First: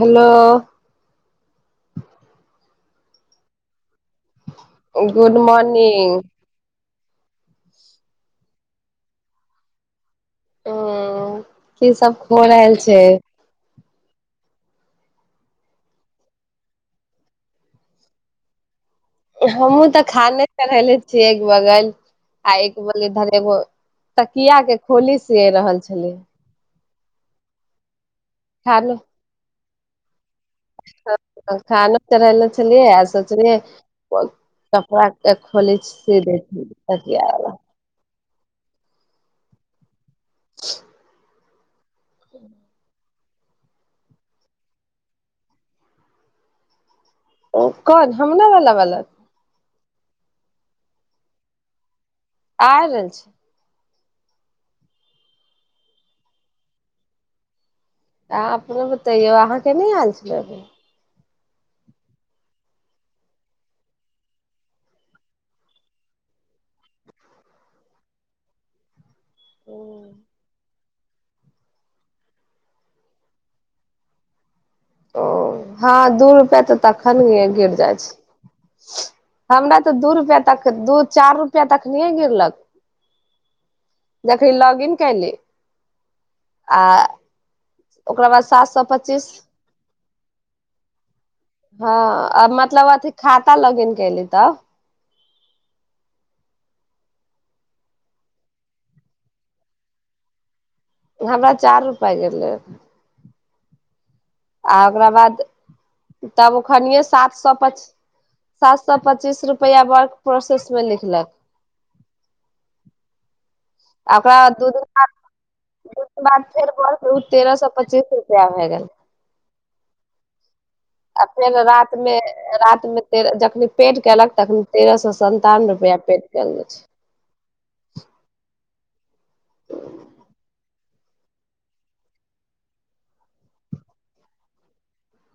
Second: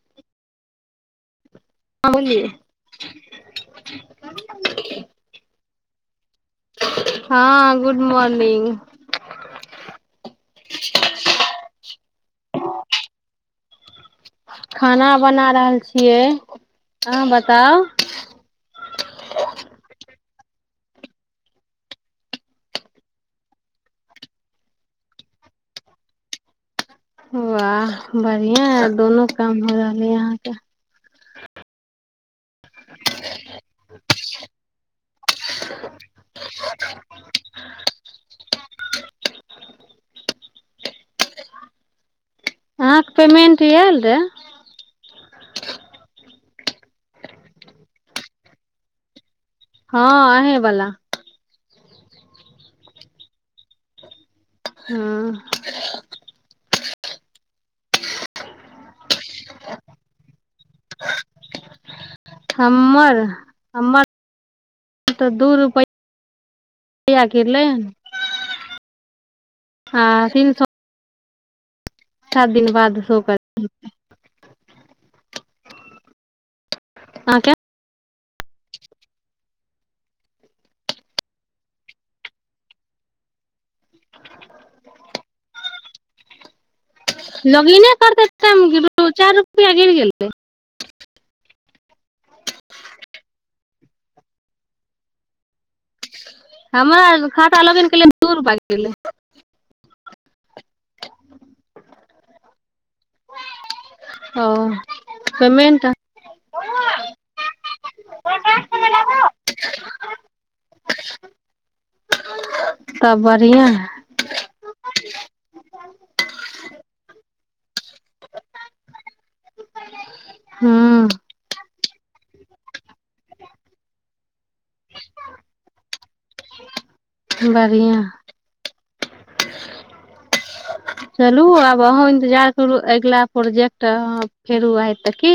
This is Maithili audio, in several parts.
हेलो आ मुली ह हँ गुड मॉर्निंग ह की सब हो रहल छै खाना बना रहल छियै अहाँ बताउ हमहुूँ तऽ खाने चढ़ेले छियै एक बगल आ एक बल इधर एगो तकिया के खोली सि रहल छलिय वाह बढ़िआ है दोनो काम हो रहलै यहाँ तऽ खाना चढ़ले छलियै आ सब [unintelligible] खोलज से र सी [unintelligible] [unintelligible] अहाँके पेमेंट आयल रहए ओ कोन हमरा वाला वाला हँ अहे बला आ रहल छै हँ अऽ अपनो बतैयौ अहाँ के नहि आयल छलै अभी हमर हमर तऽ दू रुपैआ रुपैआ किरलै हन हँ फर सात दिन बाद सो कर ओ हँ दू रुपआ तऽ तखन अहाँके गिर जाइ छै हमरा तऽ दू रुपैआ तक दू चारि रुपैआ तक नहिए गिरलक जखनी लॉग इन कली आ लॉगिने करते ओकरा टाइम बादात स गिरलो पचस चारि रुपआ गिर गेलै ह मतलब अथि खाता लगे कलित हमरार खाता लगेन केलै दू रुपैआ कै हमरा चार पै गेल लै ओ आ ओकरा बाद पेमेंट तब ओ खन सात सए सात सए पच्चीस रुपैआ वर्क प्रोसेसमे लिखलक त ब अपरा दूध ओ बाद फेर ब ओ तेरह सए पच्चीस रुपआ भए गेल हूँ आ फेर रामे रातमे ते जखनी पेट कलक तखन तेरह सए सन्तावन रुपआ पेट कल जाो छै बढ़िआँ चलू आब अहूँ इन्तजार करू अगिला प्रोजेक्ट अह फेरू आय तऽ की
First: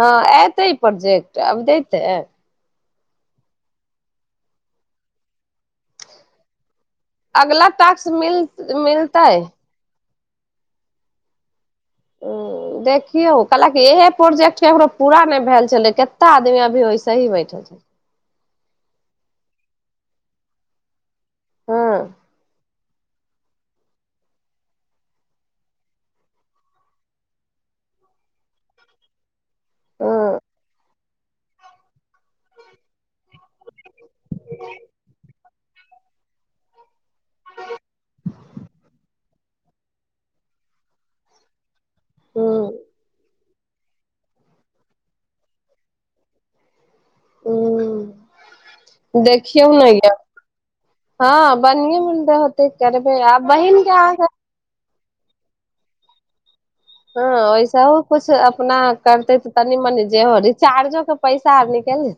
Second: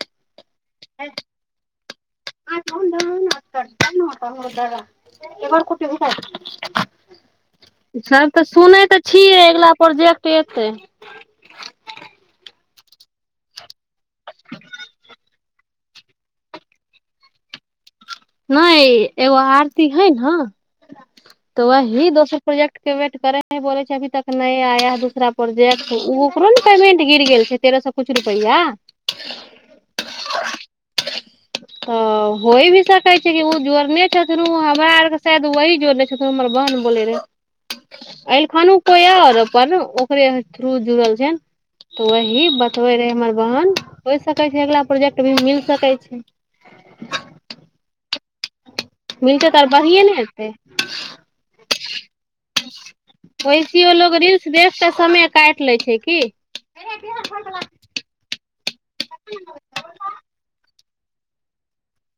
हँ ए देते प्रोजेक्ट अब देतेै म हमर दादा एार कते उठ अगला टास्क सब मिल तऽ सुनै तऽ मिलतै छीिय अगिल पर जे पे त ह देखियौ कहलकि इहे प्रोजेक्ट ककरो पूरा नहि भेल छलै कतेक आदमी अभी ओइसेही बैठल छल नहि एगो आरती है ने तऽ ओ अही हँ दोस प्रोजेक्ट वेट करे ह बोले छै अभी तक नहि आया ह दूसरा प्रोजेक्ट ओ ओकरो ने पेमेंट गिर गेल छै तेरह सए कुछु रुपआ आ ह हो भी त छै ओ ज ने छथिन ओ हमरा आरके शाय त वही जोड़ने छै त हमर बन बोे रहे अल खानू को यार पर ने ओकरे थ्रू जुड़ल छै तऽ ह वही बतबे रहै हमर बहन होइ सकै छै अगला प्रोजेक्ट भी मिल सकै छै ओ मिलतै तऽ देखियौ आर ने बढ़िए य हेतै हँ बढ़े मिलते होते करबे आ बहिन के एकटा समय काटि लै छै की हँ ओैसा किछ अपना करते तऽ तनी मनि जेहोचार्जो त पैसार निकल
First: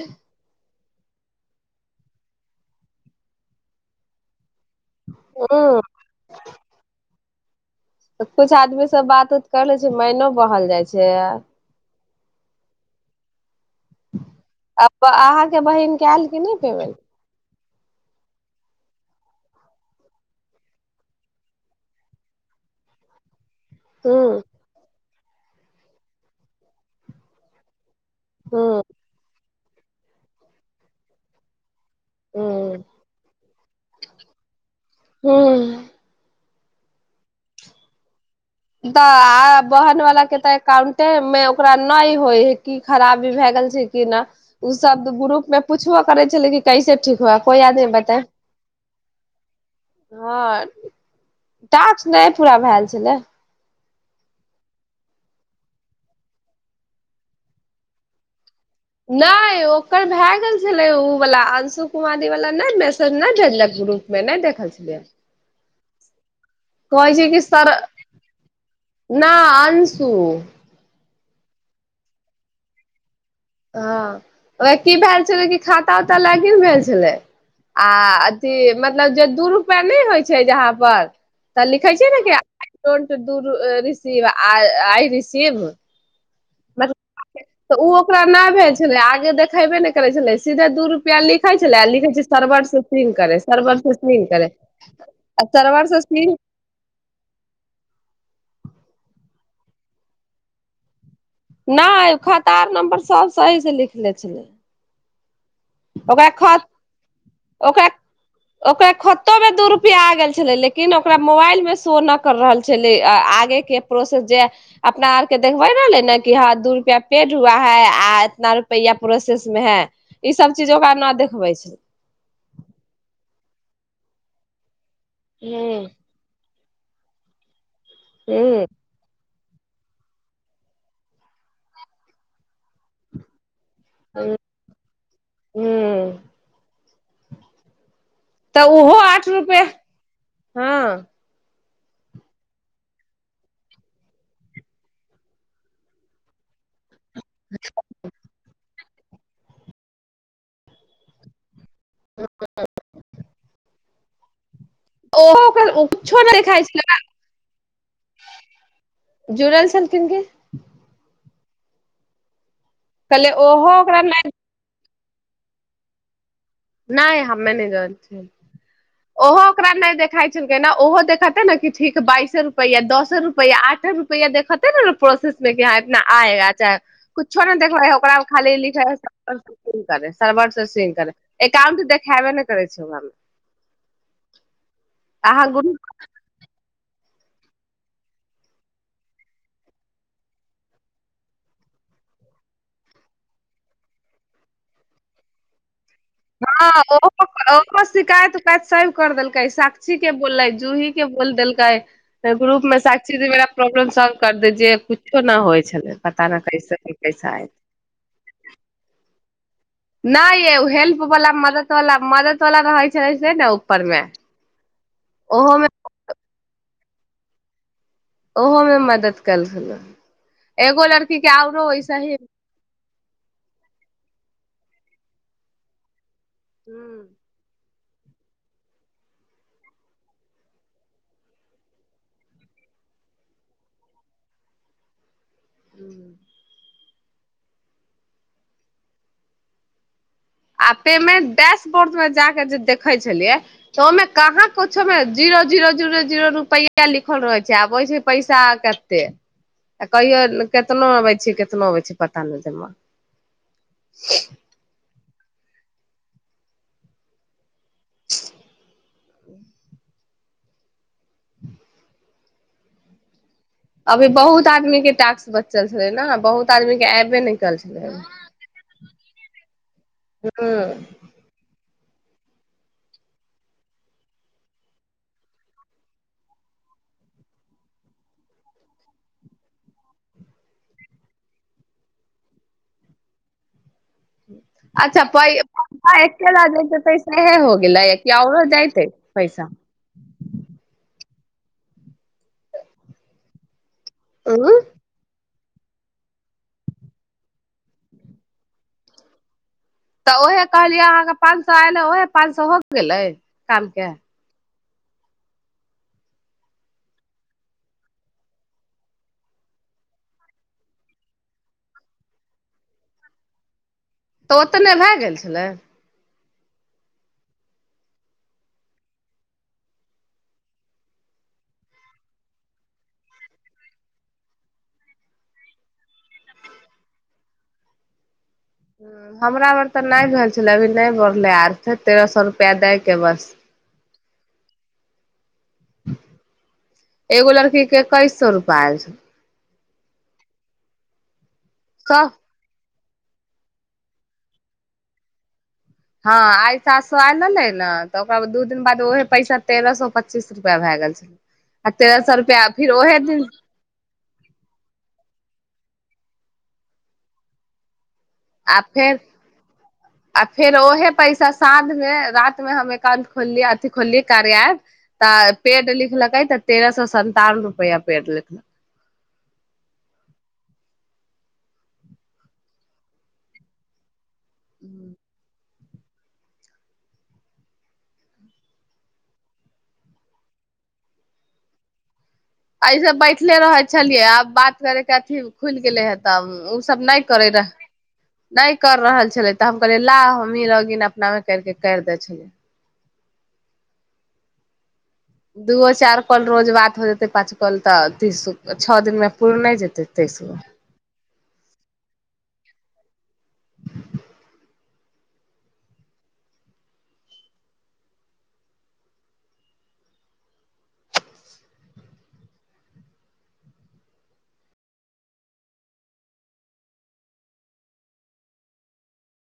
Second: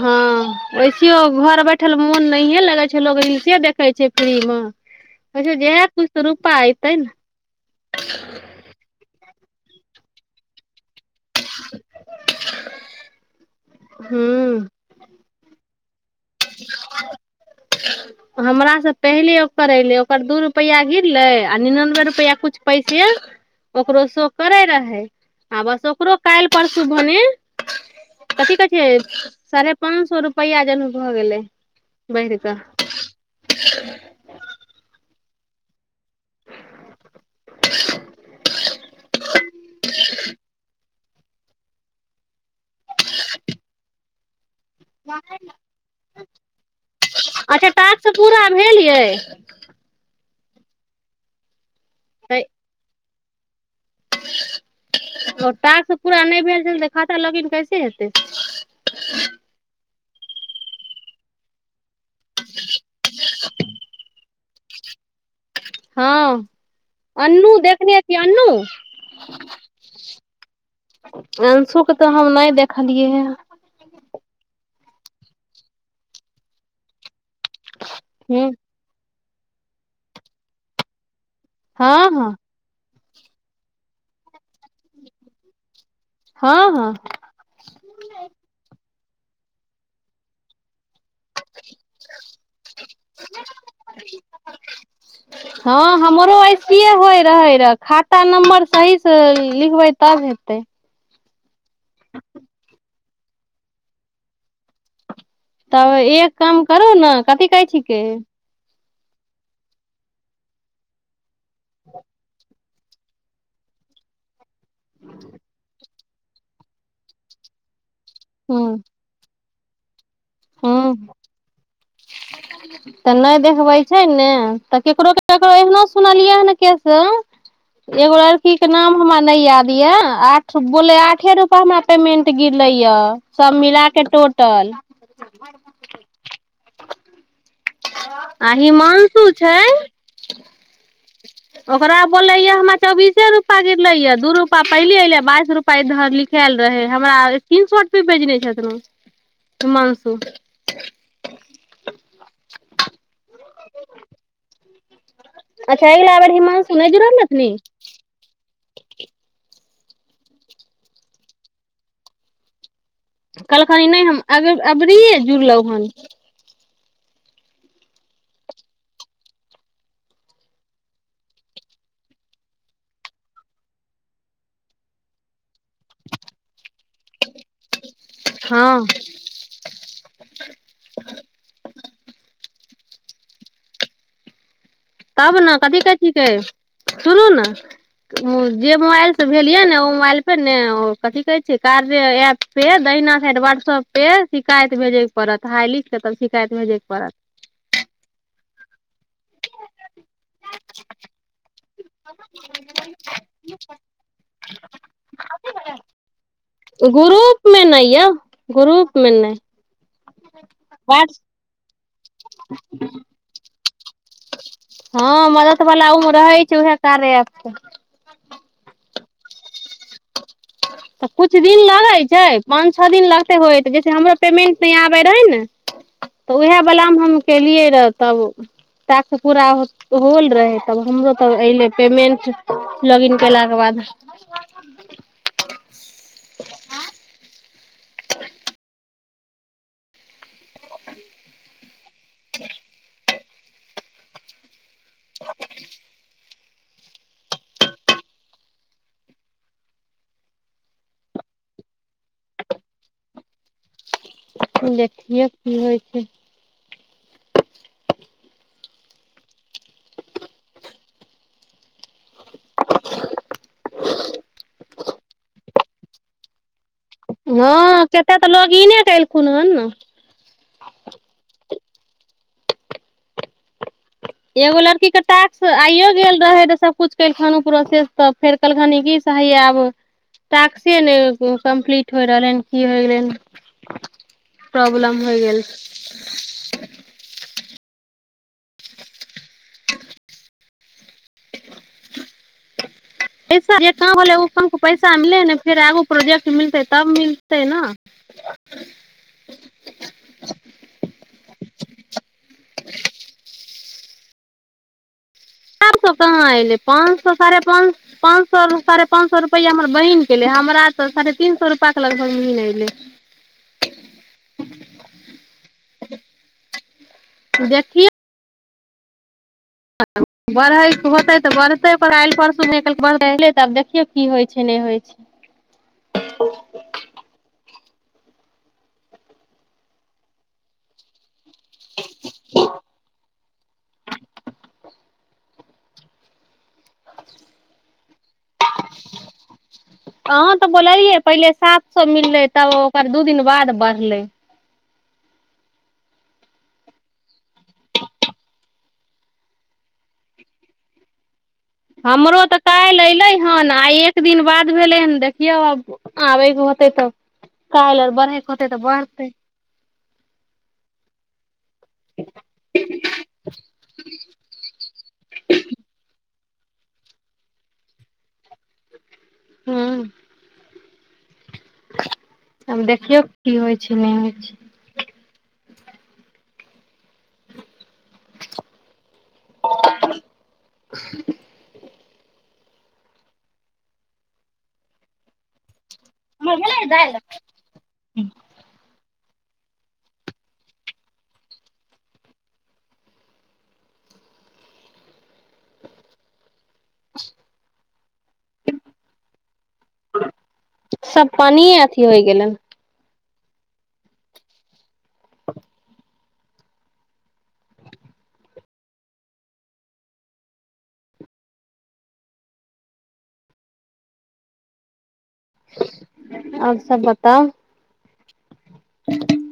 हँ ओस देखो घर बैठल मोन नहिये लगे छै लोग रील्से देखे छै फ्री में अचछा जेतै जह किछु तऽ रूपा अयतै ने कछ आदमी से बात कर लै छै मैनो बहल जाइ छै हूँ आ अहाँके बहिन कल क नहि पेमंट हमरा से पहिले ओ करे ले ओकर दू रुपैआ गिरलै आ निनानबे रुपैआ किुछु पैसे ओकरो शो हूँ करे रहै आ बस ओकरो काल्हि परसू भनी कथी कहै हूँ छै सारे पाँच सए रुपैआ जन भऽ गेलै बहिर का हूँ [unintelligible] हू तऽ बहन वला के तऽ कउंट मे ओकरा नहि होइ है कि खराबी भए गेल छै कि नहि ओ सब ग्रुप मे पुछबो करै छल कि कैसे ठीक हुए कोई अच्छा याद नहि टास्क बताए पूरा भेल यै आओर तच नहि पूरा भए छलै आ ास् पूरा नहि भेल छै तऽ खाता लगिन कैसे हेतै नहि ओ ओकर भए गेल छलै ओ वालला अंशु कुमारी वाल न नहि मेसज नहि झलक ग्रुप में नहि देखल द हँ कहै छै कि अन्नू सर देखने छियै अन्नू न अंशु अंशु के तऽ हम नहि देखलियै हे हँ उह की भेल छलै कि खाता उाता लागि भेल छलै हे आथी मतलब जे दू रुपआ नहि होइ छै जहाँ पर तऽ लिखै छियै हँ ने हँ कि रीव आइ रसीव हँ हँ मतलब तऽ ओ ओकरा नहि भेज छल आगे देखेबे नहि करै छलै सीधे दूर लिखै छल लिवरेवरे सर हँ हमरो ऐसिये होय रहे रह खाता नम्बर सही लिखबै तब हेतै नहि खातार नम्बर सब सही से लिखले छलै तब ओकरा एक ख काम करू ने कथी कहै छिकै खत्तो मे दू रुपआ आ गेल छलै लेकिन ओकरा मोबाइल मे शो न कर रहल छै छलै आगेके प्रोसेस जे अपना आर के देखबे रहलै ने क हँ दू रुपआ पेट हुआ है आ एतना हूँ रुपैआ पोसेस सु ई सब चीज ओकरा हूँ न देखबै छै तऽ नहि देखबै छै ने तऽ केकरो केकरो एहनो हूँ सुनलियै ह कस एगो लड़की हूँ के नाम हम र मिलाके टोटल हू आ ओहो हिमानसु आठ रुपए छै हँ ओकरा बोलल हेै हमरा चौबीसे रूपा गिरले ये दू रूपा पहिले एऐले बाइस रूपा इधर लिखायल रहे हमरा तीन सए रुपैएे बेेजने छथिन मानसू हँ [unintelligible] अच्छा ओकर अग गेल कुछो आबर नहि हिमाान देखाइ सुनै छलै ज रहल रहल ने न कन के कहले ओहो कलखानी ओकरा नहि हम अग अब रे खजू लउ हन नहि हमे नहि जान छिय ओहो ओकरा नहि देखााय छलै ने ओहो देखते ने ठीक बाइसे रुपआ दसे रुपआ आठे रुपआ देखेते ने प्रोसेस मे ह इतना आएगा चे कुछो देखब ओक खाली हँ लिखे सर्वर से स करे क तऽ देखैब नहि कर छ तब ने कथी कै छिकै सुनू ने जे मोबाइल से भेलियै ने ओ मोबाइल पे ने कथी कहै छ कार एप पे दहिना साड वाट्सऐप पे शिकायत भेजेके पड़त हाइ लिख के तब शिकायत हँ भेजैके ओ पड़त ओ मस्तीिकायत प साब कर देलकै साक्षी के बलै जूही के ब देलकाय ग्रुप मेमेाक्षीीरा प्रॉबलम सल्व कर दे दजिय कुछ तना होइ छलै पता न कैसे के कैसा आय ग्रुप मे नहि यौ ग्रुप मे नहि नहि हेल्प वाट वाला मदद वाला मदद वला रहै छै से ने परमे हँ मजा त पल आउ रहै छै उएह सारे आत ओहोमे मदद कल रहल तऽ कछु दिन लगैत छै पाँच छओ दिन लगते होय जैसे हमरो पेमेंट आबे रहै ने तऽ उएह बला मे हम केलियै रऽ तब ताक पूरा होल रहै तब हमरो तऽ ले पेमेंट लॉगिन कलाके बाद हू त आ पेमेंट डैशबोर्ड मे जाक जे देखे छलियै तमे कहाँ कमे जीरो जीो जरो जीरो रू पै लिखल रहै छै आबै छै पैसा कते आ कहियो केतना अबै छै कितना अबे छै पता नहि जमा देखियौ की होइ छै [unintelligible] [unintelligible] अभी बहुत आदमी के टै्स बचल छले ने बहुत आदमी के एबे नहि कयल छलै हँ कतेक तऽ लोग ईने क एलखुन हन ने ह एगो लड़कीके टास्क आइो गेल रहै तऽ सभकुछु केलखन प्रोसेस तऽ फेर कहलखिन की स हीये आब टास्स ने कम्प्लीट होय रहलै हन की होय गेलै प्रॉब्लम अच्छा होइ प गेल एक ल पैसे हे हो गेल याव दयते पैसा ई सारि काँ बल ओऊ उ क पैसा मिले ने फेर एगो प्रोजेक्ट मिलतै तब मिलतै न तऽ उहे कहलियै अहाँके पाँच सए आयल कए चार सए कहाँ अयलै पाँच सए साढ़े पाँच पाँच सए साढ़े पाँच सए रुपैआ हमर बहीनके एलै हमरा तऽ साढ़े तीन सए रुपैआके लग बहीन अयलै तऽ ओतने भए गेल छलै देखियए बढ़ैके होतै तऽ बढ़तै पर आाल्हि परसूमे काल्हि बढ़ै एै तऽ आब देखियौ की होइ छै नहि होइ छै हमरा बेर तऽ नहि भेल छलै अभी नहि बढ़लै आर छै तेरह सए रुपैआ दैके बस एगो लड़की के कईस सो रुपआ आल छै हँ तऽ बोललियै पहिले सात सए मिल सब रह त ओ पर दू दिन बाद बढ़लै हँ आइ सात सए आइ लेले ने तऽ ओकरााद दू दिन बाद ओहे पैसा तेरह सए पच्चीस रुपआ भए गेल छलै आ तेरह सए हमरो तऽ रुपआ फिर काल्हि ओहे एयलै दिन हन आइ एक दिन बाद भेलै हन देखियौ आब आबैग होते तऽ कल बराके होतै आ तऽ फेर बढ़तै आ फेर ओहे पैसा सााँझ मे रात मे हम एकाउंट खोललिय अथिी खोललियै कार्य तऽ पेड लिखलकै तऽ तेर सए सन्तान रुपआ पे ल हँ आब देखियौ की होइ छै नहि होइ छै हँ आ अस बैठले रह छलियै आब बात करे के अथी खुल े हे तब ओ सब नहि करे नहि कर रहल छी छल तऽ हम कहलियै ला हमही लगिन अपना मे करके करि दै छलिय दूओ चार प रोज बात हो जेतै पाँच कल तऽ तीस छओ दिनमे पू नहि जेतै तीसगो हो गेल गेलनि [unintelligible] आब सब बताउ ह